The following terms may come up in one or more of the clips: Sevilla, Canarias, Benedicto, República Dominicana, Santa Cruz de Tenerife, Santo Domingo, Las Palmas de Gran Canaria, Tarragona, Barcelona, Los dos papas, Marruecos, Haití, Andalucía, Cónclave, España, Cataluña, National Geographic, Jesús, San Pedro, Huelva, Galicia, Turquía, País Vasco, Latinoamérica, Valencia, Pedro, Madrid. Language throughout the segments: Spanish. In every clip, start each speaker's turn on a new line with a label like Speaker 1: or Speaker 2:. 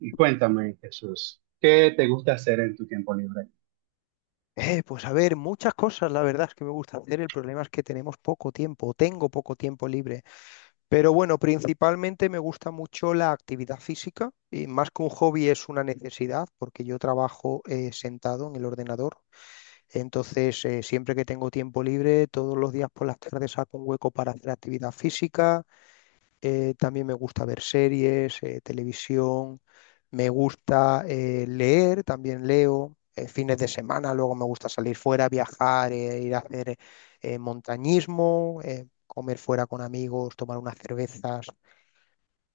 Speaker 1: Y cuéntame, Jesús, ¿qué te gusta hacer en tu tiempo libre?
Speaker 2: Pues a ver, muchas cosas, la verdad es que me gusta hacer. El problema es que tenemos poco tiempo, o tengo poco tiempo libre. Pero bueno, principalmente me gusta mucho la actividad física y más que un hobby es una necesidad porque yo trabajo sentado en el ordenador. Entonces, siempre que tengo tiempo libre, todos los días por las tardes saco un hueco para hacer actividad física. También me gusta ver series, televisión. Me gusta leer, también leo fines de semana. Luego me gusta salir fuera, viajar, ir a hacer montañismo, comer fuera con amigos, tomar unas cervezas,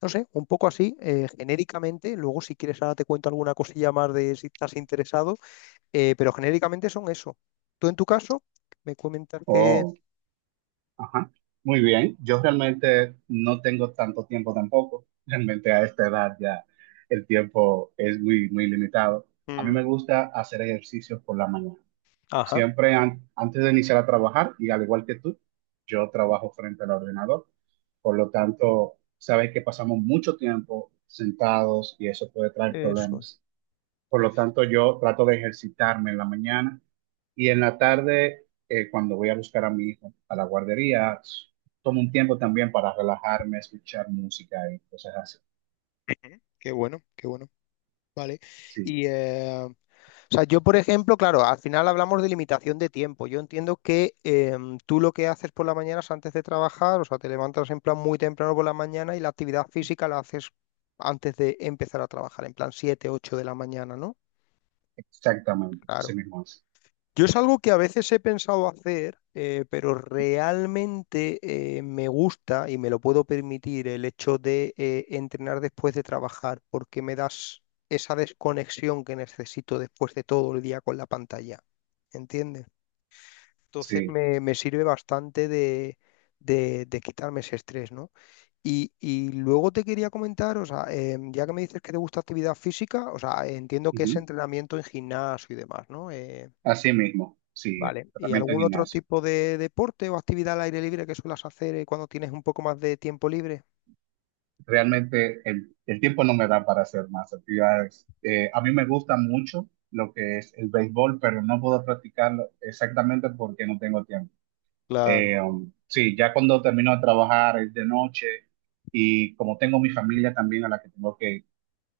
Speaker 2: no sé, un poco así, genéricamente. Luego si quieres ahora te cuento alguna cosilla más de si estás interesado, pero genéricamente son eso. Tú en tu caso, me comentas que...
Speaker 1: Oh, ajá. Muy bien. Yo realmente no tengo tanto tiempo tampoco. Realmente a esta edad ya el tiempo es muy, muy limitado. A mí me
Speaker 2: Mm.
Speaker 1: gusta hacer ejercicios por la mañana.
Speaker 2: Ajá.
Speaker 1: Siempre antes de iniciar a trabajar, y al igual que tú, yo trabajo frente al ordenador. Por lo tanto, sabes que pasamos mucho tiempo sentados y eso puede traer
Speaker 2: Eso es.
Speaker 1: problemas. Por lo tanto, yo trato de ejercitarme en la mañana y en la tarde, cuando voy a buscar a mi hijo a la guardería, tomo un tiempo también para relajarme, escuchar música y cosas así.
Speaker 2: Qué bueno, qué bueno. Vale.
Speaker 1: Sí,
Speaker 2: Y, o sea, yo, por ejemplo, claro, al final hablamos de limitación de tiempo. Yo entiendo que tú lo que haces por las mañanas antes de trabajar, o sea, te levantas en plan muy temprano por la mañana y la actividad física la haces antes de empezar a trabajar, en plan 7 8 de la mañana, ¿no?
Speaker 1: exactamente, así
Speaker 2: Claro.
Speaker 1: mismo es.
Speaker 2: Yo es algo que a veces he pensado hacer, pero realmente me gusta y me lo puedo permitir el hecho de entrenar después de trabajar, porque me das esa desconexión que necesito después de todo el día con la pantalla. ¿Entiendes? Entonces
Speaker 1: Sí,
Speaker 2: me sirve bastante de, de quitarme ese estrés, ¿no? Y luego te quería comentar, o sea, ya que me dices que te gusta actividad física, o sea, entiendo que es
Speaker 1: ujú.
Speaker 2: entrenamiento en gimnasio y demás, ¿no?
Speaker 1: Así mismo, sí,
Speaker 2: Vale. ¿Y
Speaker 1: tratamiento en
Speaker 2: algún otro
Speaker 1: gimnasio.
Speaker 2: tipo de deporte o actividad al aire libre que suelas hacer cuando tienes un poco más de tiempo libre?
Speaker 1: Realmente el tiempo no me da para hacer más actividades. A mí me gusta mucho lo que es el béisbol, pero no puedo practicarlo exactamente porque no tengo tiempo.
Speaker 2: Claro,
Speaker 1: Sí, ya cuando termino de trabajar es de noche y como tengo mi familia también a la que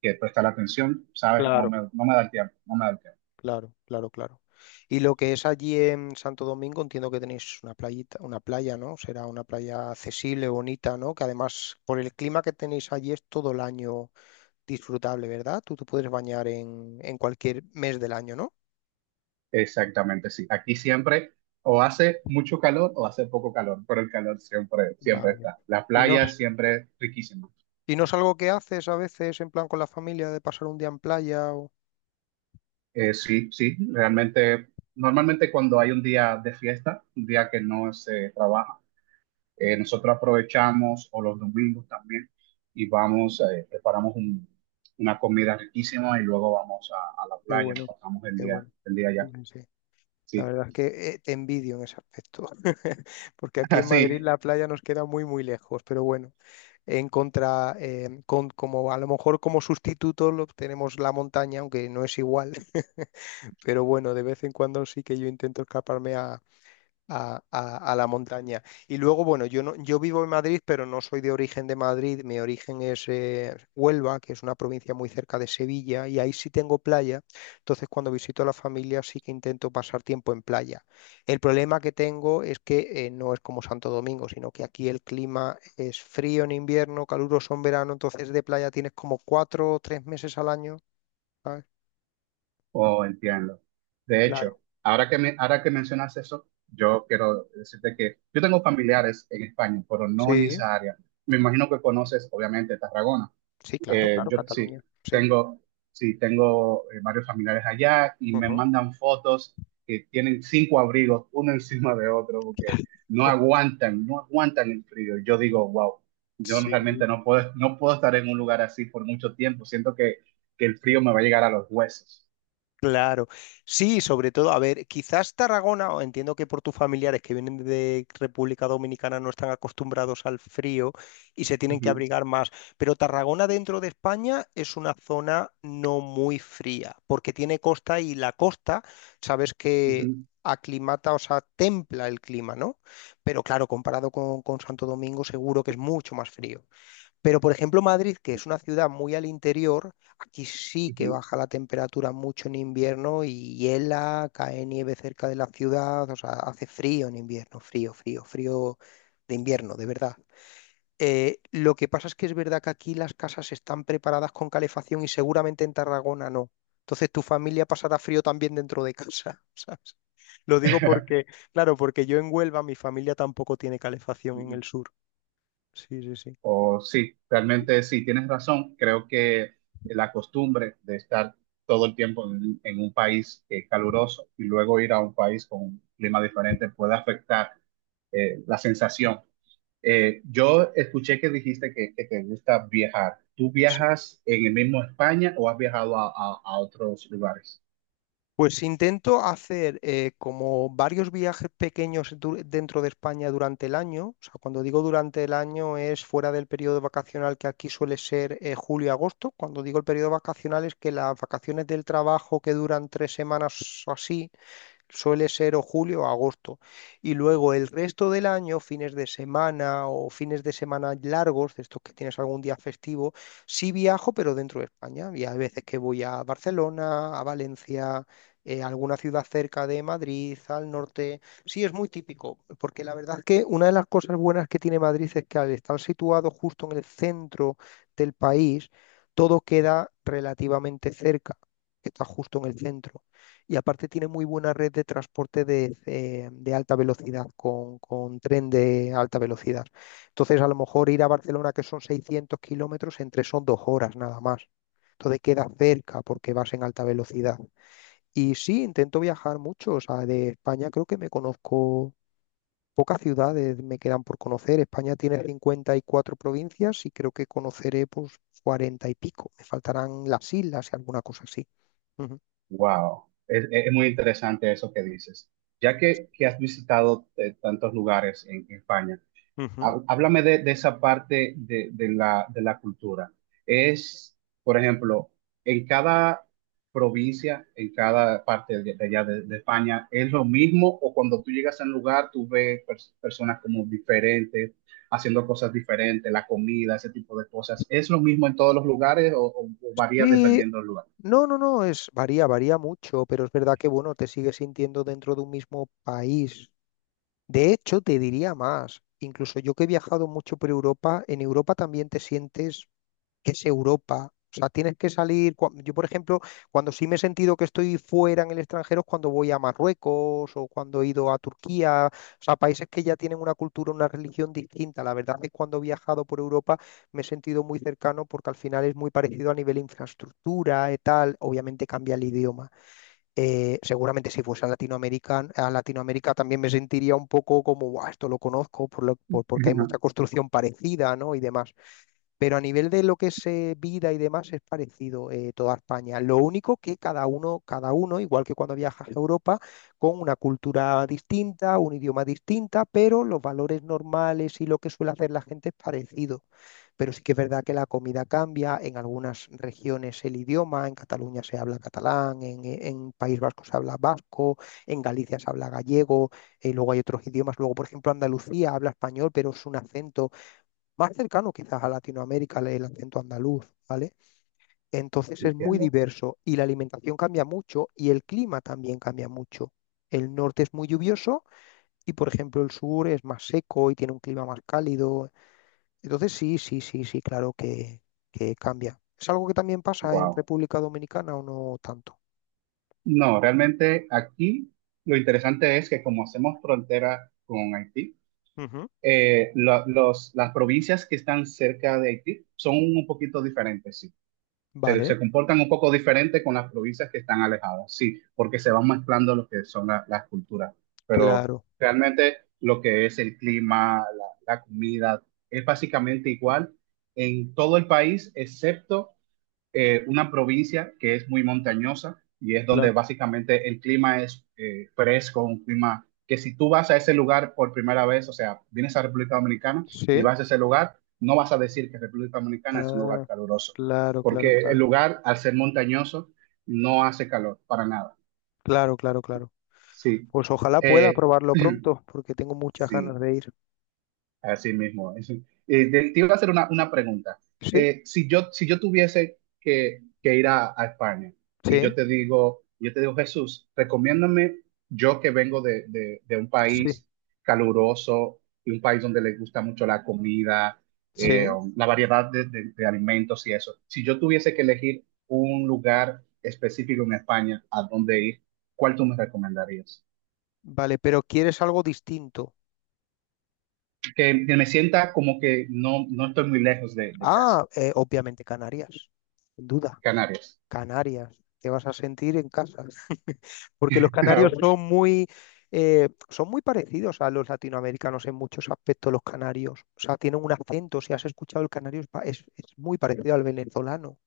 Speaker 1: que prestar atención, ¿sabes?
Speaker 2: claro,
Speaker 1: No me da el tiempo, no me da el tiempo.
Speaker 2: claro, claro, claro. Y lo que es allí en Santo Domingo, entiendo que tenéis una playita, una playa, ¿no? Será una playa accesible, bonita, ¿no? Que además, por el clima que tenéis allí, es todo el año disfrutable, ¿verdad? Tú te puedes bañar en cualquier mes del año, ¿no?
Speaker 1: Exactamente, sí. Aquí siempre o hace mucho calor o hace poco calor, pero el calor siempre, siempre
Speaker 2: Vale.
Speaker 1: está. La
Speaker 2: ¿Y no,
Speaker 1: playa siempre es riquísima.
Speaker 2: y no es algo que haces a veces en plan con la familia de pasar un día en playa o...
Speaker 1: Sí, sí, realmente, normalmente cuando hay un día de fiesta, un día que no se trabaja, nosotros aprovechamos, o los domingos también, y vamos, preparamos una comida riquísima y luego vamos a la
Speaker 2: Qué
Speaker 1: playa, nos
Speaker 2: bueno,
Speaker 1: pasamos
Speaker 2: qué bueno.
Speaker 1: el día
Speaker 2: Sí,
Speaker 1: allá.
Speaker 2: sí, sí. La
Speaker 1: Sí,
Speaker 2: verdad es que te envidio en ese aspecto, porque aquí en Madrid
Speaker 1: así,
Speaker 2: la playa nos queda muy, muy lejos, pero bueno, en contra, como a lo mejor como sustituto lo, tenemos la montaña, aunque no es igual, pero bueno, de vez en cuando sí que yo intento escaparme a la montaña. Y luego, bueno, yo, no, yo vivo en Madrid, pero no soy de origen de Madrid. Mi origen es Huelva, que es una provincia muy cerca de Sevilla, y ahí sí tengo playa. Entonces, cuando visito a la familia, sí que intento pasar tiempo en playa. El problema que tengo es que no es como Santo Domingo, sino que aquí el clima es frío en invierno, caluroso en verano, entonces de playa tienes como 4 o 3 meses al año, ¿sabes?
Speaker 1: oh, entiendo. De hecho,
Speaker 2: Claro.
Speaker 1: ahora que mencionas eso, yo quiero decirte que yo tengo familiares en España, pero no en
Speaker 2: Sí,
Speaker 1: esa área. Me imagino que conoces, obviamente, Tarragona.
Speaker 2: sí, claro,
Speaker 1: Eh,
Speaker 2: claro,
Speaker 1: yo sí,
Speaker 2: Cataluña. Sí.
Speaker 1: tengo, sí, tengo varios familiares allá y me
Speaker 2: Ujú.
Speaker 1: mandan fotos que tienen cinco abrigos uno encima de otro porque no aguantan, no aguantan el frío. Y yo digo, wow, yo no-
Speaker 2: Sí.
Speaker 1: realmente no puedo, no puedo estar en un lugar así por mucho tiempo. Que el frío me va a llegar a los huesos.
Speaker 2: Claro. Sí, sobre todo, a ver, quizás Tarragona, o entiendo que por tus familiares que vienen de República Dominicana no están acostumbrados al frío y se tienen que
Speaker 1: Ujú,
Speaker 2: abrigar más, pero Tarragona dentro de España es una zona no muy fría, porque tiene costa y la costa, sabes que
Speaker 1: ujú,
Speaker 2: aclimata, o sea, templa el clima, ¿no? Pero claro, comparado con Santo Domingo, seguro que es mucho más frío. Pero, por ejemplo, Madrid, que es una ciudad muy al interior, aquí sí que
Speaker 1: ujú.
Speaker 2: baja la temperatura mucho en invierno y hiela, cae nieve cerca de la ciudad, o sea, hace frío en invierno, frío, frío, frío de invierno, de verdad. Lo que pasa es que es verdad que aquí las casas están preparadas con calefacción y seguramente en Tarragona no. Entonces tu familia pasará frío también dentro de casa, ¿sabes? Lo digo porque, claro, porque yo en Huelva mi familia tampoco tiene calefacción en el sur. Sí, sí, sí.
Speaker 1: O sí, realmente sí, tienes razón. Creo que la costumbre de estar todo el tiempo en un país caluroso y luego ir a un país con un clima diferente puede afectar la sensación. Yo escuché que dijiste que te gusta viajar. ¿Tú viajas en el mismo España o has viajado a, a otros lugares?
Speaker 2: Pues intento hacer como varios viajes pequeños dentro de España durante el año. O sea, cuando digo durante el año es fuera del periodo vacacional que aquí suele ser julio y agosto. Cuando digo el periodo vacacional es que las vacaciones del trabajo que duran 3 semanas o así suele ser o julio o agosto. Y luego el resto del año, fines de semana o fines de semana largos, de estos que tienes algún día festivo, sí viajo, pero dentro de España. Y hay veces que voy a Barcelona, a Valencia, a alguna ciudad cerca de Madrid, al norte. Sí, es muy típico, porque la verdad es que una de las cosas buenas que tiene Madrid es que al estar situado justo en el centro del país, todo queda relativamente cerca, que está justo en el centro y aparte tiene muy buena red de transporte de alta velocidad, con tren de alta velocidad. Entonces, a lo mejor ir a Barcelona, que son 600 kilómetros, entre son 2 horas nada más. Entonces queda cerca porque vas en alta velocidad. Y sí, intento viajar mucho. O sea, de España creo que me conozco pocas ciudades, me quedan por conocer. España tiene 54 provincias y creo que conoceré pues 40 y pico. Me faltarán las islas y alguna cosa así. Ujú.
Speaker 1: Wow, es muy interesante eso que dices. Ya que has visitado tantos lugares en España.
Speaker 2: Ujú.
Speaker 1: Háblame de esa parte de la cultura. Es, por ejemplo, en cada provincia, en cada parte de allá de España, ¿es lo mismo o cuando tú llegas a un lugar tú ves personas como diferentes, haciendo cosas diferentes, la comida, ese tipo de cosas? ¿Es lo mismo en todos los lugares o, o varía
Speaker 2: Y
Speaker 1: dependiendo del lugar?
Speaker 2: No, no, no, es varía, varía mucho, pero es verdad que bueno, te sigues sintiendo dentro de un mismo país. De hecho, te diría más, incluso yo que he viajado mucho por Europa, en Europa también te sientes que es Europa. O sea, tienes que salir. Yo, por ejemplo, cuando sí me he sentido que estoy fuera en el extranjero es cuando voy a Marruecos o cuando he ido a Turquía. O sea, países que ya tienen una cultura, una religión distinta. La verdad es que cuando he viajado por Europa me he sentido muy cercano porque al final es muy parecido a nivel infraestructura y tal. Obviamente cambia el idioma. Seguramente si fuese a Latinoamérica también me sentiría un poco como, "Buah, esto lo conozco, porque hay
Speaker 1: Ujú.
Speaker 2: mucha construcción parecida, ¿no? Y demás. Pero a nivel de lo que es vida y demás es parecido toda España. Lo único que cada uno, igual que cuando viajas a Europa, con una cultura distinta, un idioma distinta, pero los valores normales y lo que suele hacer la gente es parecido. Pero sí que es verdad que la comida cambia, en algunas regiones el idioma, en Cataluña se habla catalán, en País Vasco se habla vasco, en Galicia se habla gallego. Luego hay otros idiomas, luego por ejemplo Andalucía habla español, pero es un acento más cercano quizás a Latinoamérica, el acento andaluz, ¿vale? Entonces es muy
Speaker 1: Entiendo.
Speaker 2: diverso y la alimentación cambia mucho y el clima también cambia mucho. El norte es muy lluvioso y, por ejemplo, el sur es más seco y tiene un clima más cálido. Entonces sí, sí, sí, sí, claro que cambia. ¿Es algo que también pasa en
Speaker 1: Wow.
Speaker 2: República Dominicana o no tanto?
Speaker 1: No, realmente aquí lo interesante es que como hacemos frontera con Haití,
Speaker 2: Ujú.
Speaker 1: los, las provincias que están cerca de Haití son un poquito diferentes, sí. Se,
Speaker 2: Vale,
Speaker 1: se comportan un poco diferente con las provincias que están alejadas, sí, porque se van mezclando lo que son las culturas. Pero
Speaker 2: claro,
Speaker 1: realmente lo que es el clima, la comida, es básicamente igual en todo el país, excepto una provincia que es muy montañosa y es donde
Speaker 2: claro.
Speaker 1: básicamente el clima es fresco, un clima que si tú vas a ese lugar por primera vez, o sea, vienes a República Dominicana y
Speaker 2: Sí.
Speaker 1: vas a ese lugar, no vas a decir que República Dominicana es un lugar
Speaker 2: Ah,
Speaker 1: caluroso,
Speaker 2: claro, claro,
Speaker 1: porque el
Speaker 2: claro.
Speaker 1: lugar, al ser montañoso, no hace calor para nada.
Speaker 2: Claro, claro, claro.
Speaker 1: Sí.
Speaker 2: Pues ojalá pueda
Speaker 1: Eh,
Speaker 2: probarlo pronto, porque tengo muchas ganas
Speaker 1: sí.
Speaker 2: de ir.
Speaker 1: Así mismo es. Te iba a hacer una pregunta.
Speaker 2: Sí,
Speaker 1: Si yo tuviese que ir a España y
Speaker 2: sí,
Speaker 1: yo te digo, Jesús, recomiéndame yo que vengo de, de un
Speaker 2: sí,
Speaker 1: país caluroso y un país donde le gusta mucho la comida, eh,
Speaker 2: sí.
Speaker 1: la variedad de, de alimentos y eso. Si yo tuviese que elegir un lugar específico en España a dónde ir, ¿cuál tú me recomendarías?
Speaker 2: Vale, pero quieres algo distinto.
Speaker 1: Que me sienta como que no, no estoy muy lejos de
Speaker 2: Ah,
Speaker 1: casa.
Speaker 2: obviamente Canarias, sin duda.
Speaker 1: Canarias.
Speaker 2: Canarias, te vas a sentir en casa. Porque los canarios son son muy parecidos a los latinoamericanos en muchos aspectos, los canarios. O sea, tienen un acento. Si has escuchado el canario, es, pa- es muy parecido al venezolano.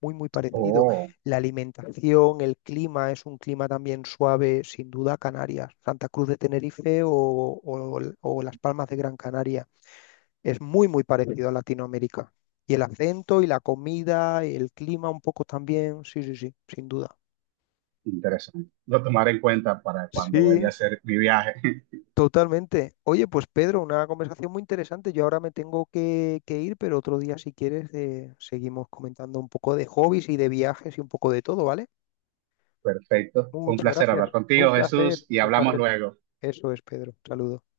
Speaker 2: Muy, muy parecido.
Speaker 1: Oh,
Speaker 2: La alimentación, el clima, es un clima también suave, sin duda, Canarias, Santa Cruz de Tenerife o Las Palmas de Gran Canaria. Es muy, muy parecido a Latinoamérica. Y el acento y la comida, y el clima un poco también, sí, sí, sí, sin duda.
Speaker 1: interesante. Lo tomaré en cuenta para cuando
Speaker 2: Sí,
Speaker 1: vaya a hacer mi viaje.
Speaker 2: totalmente. Oye, pues Pedro, una conversación muy interesante. Yo ahora me tengo que ir, pero otro día, si quieres, seguimos comentando un poco de hobbies y de viajes y un poco de todo, ¿vale?
Speaker 1: Perfecto. Un
Speaker 2: Muchas
Speaker 1: placer
Speaker 2: gracias.
Speaker 1: hablar
Speaker 2: Un
Speaker 1: contigo,
Speaker 2: placer,
Speaker 1: Jesús, y
Speaker 2: un
Speaker 1: hablamos
Speaker 2: placer.
Speaker 1: luego.
Speaker 2: Eso es, Pedro. Saludos.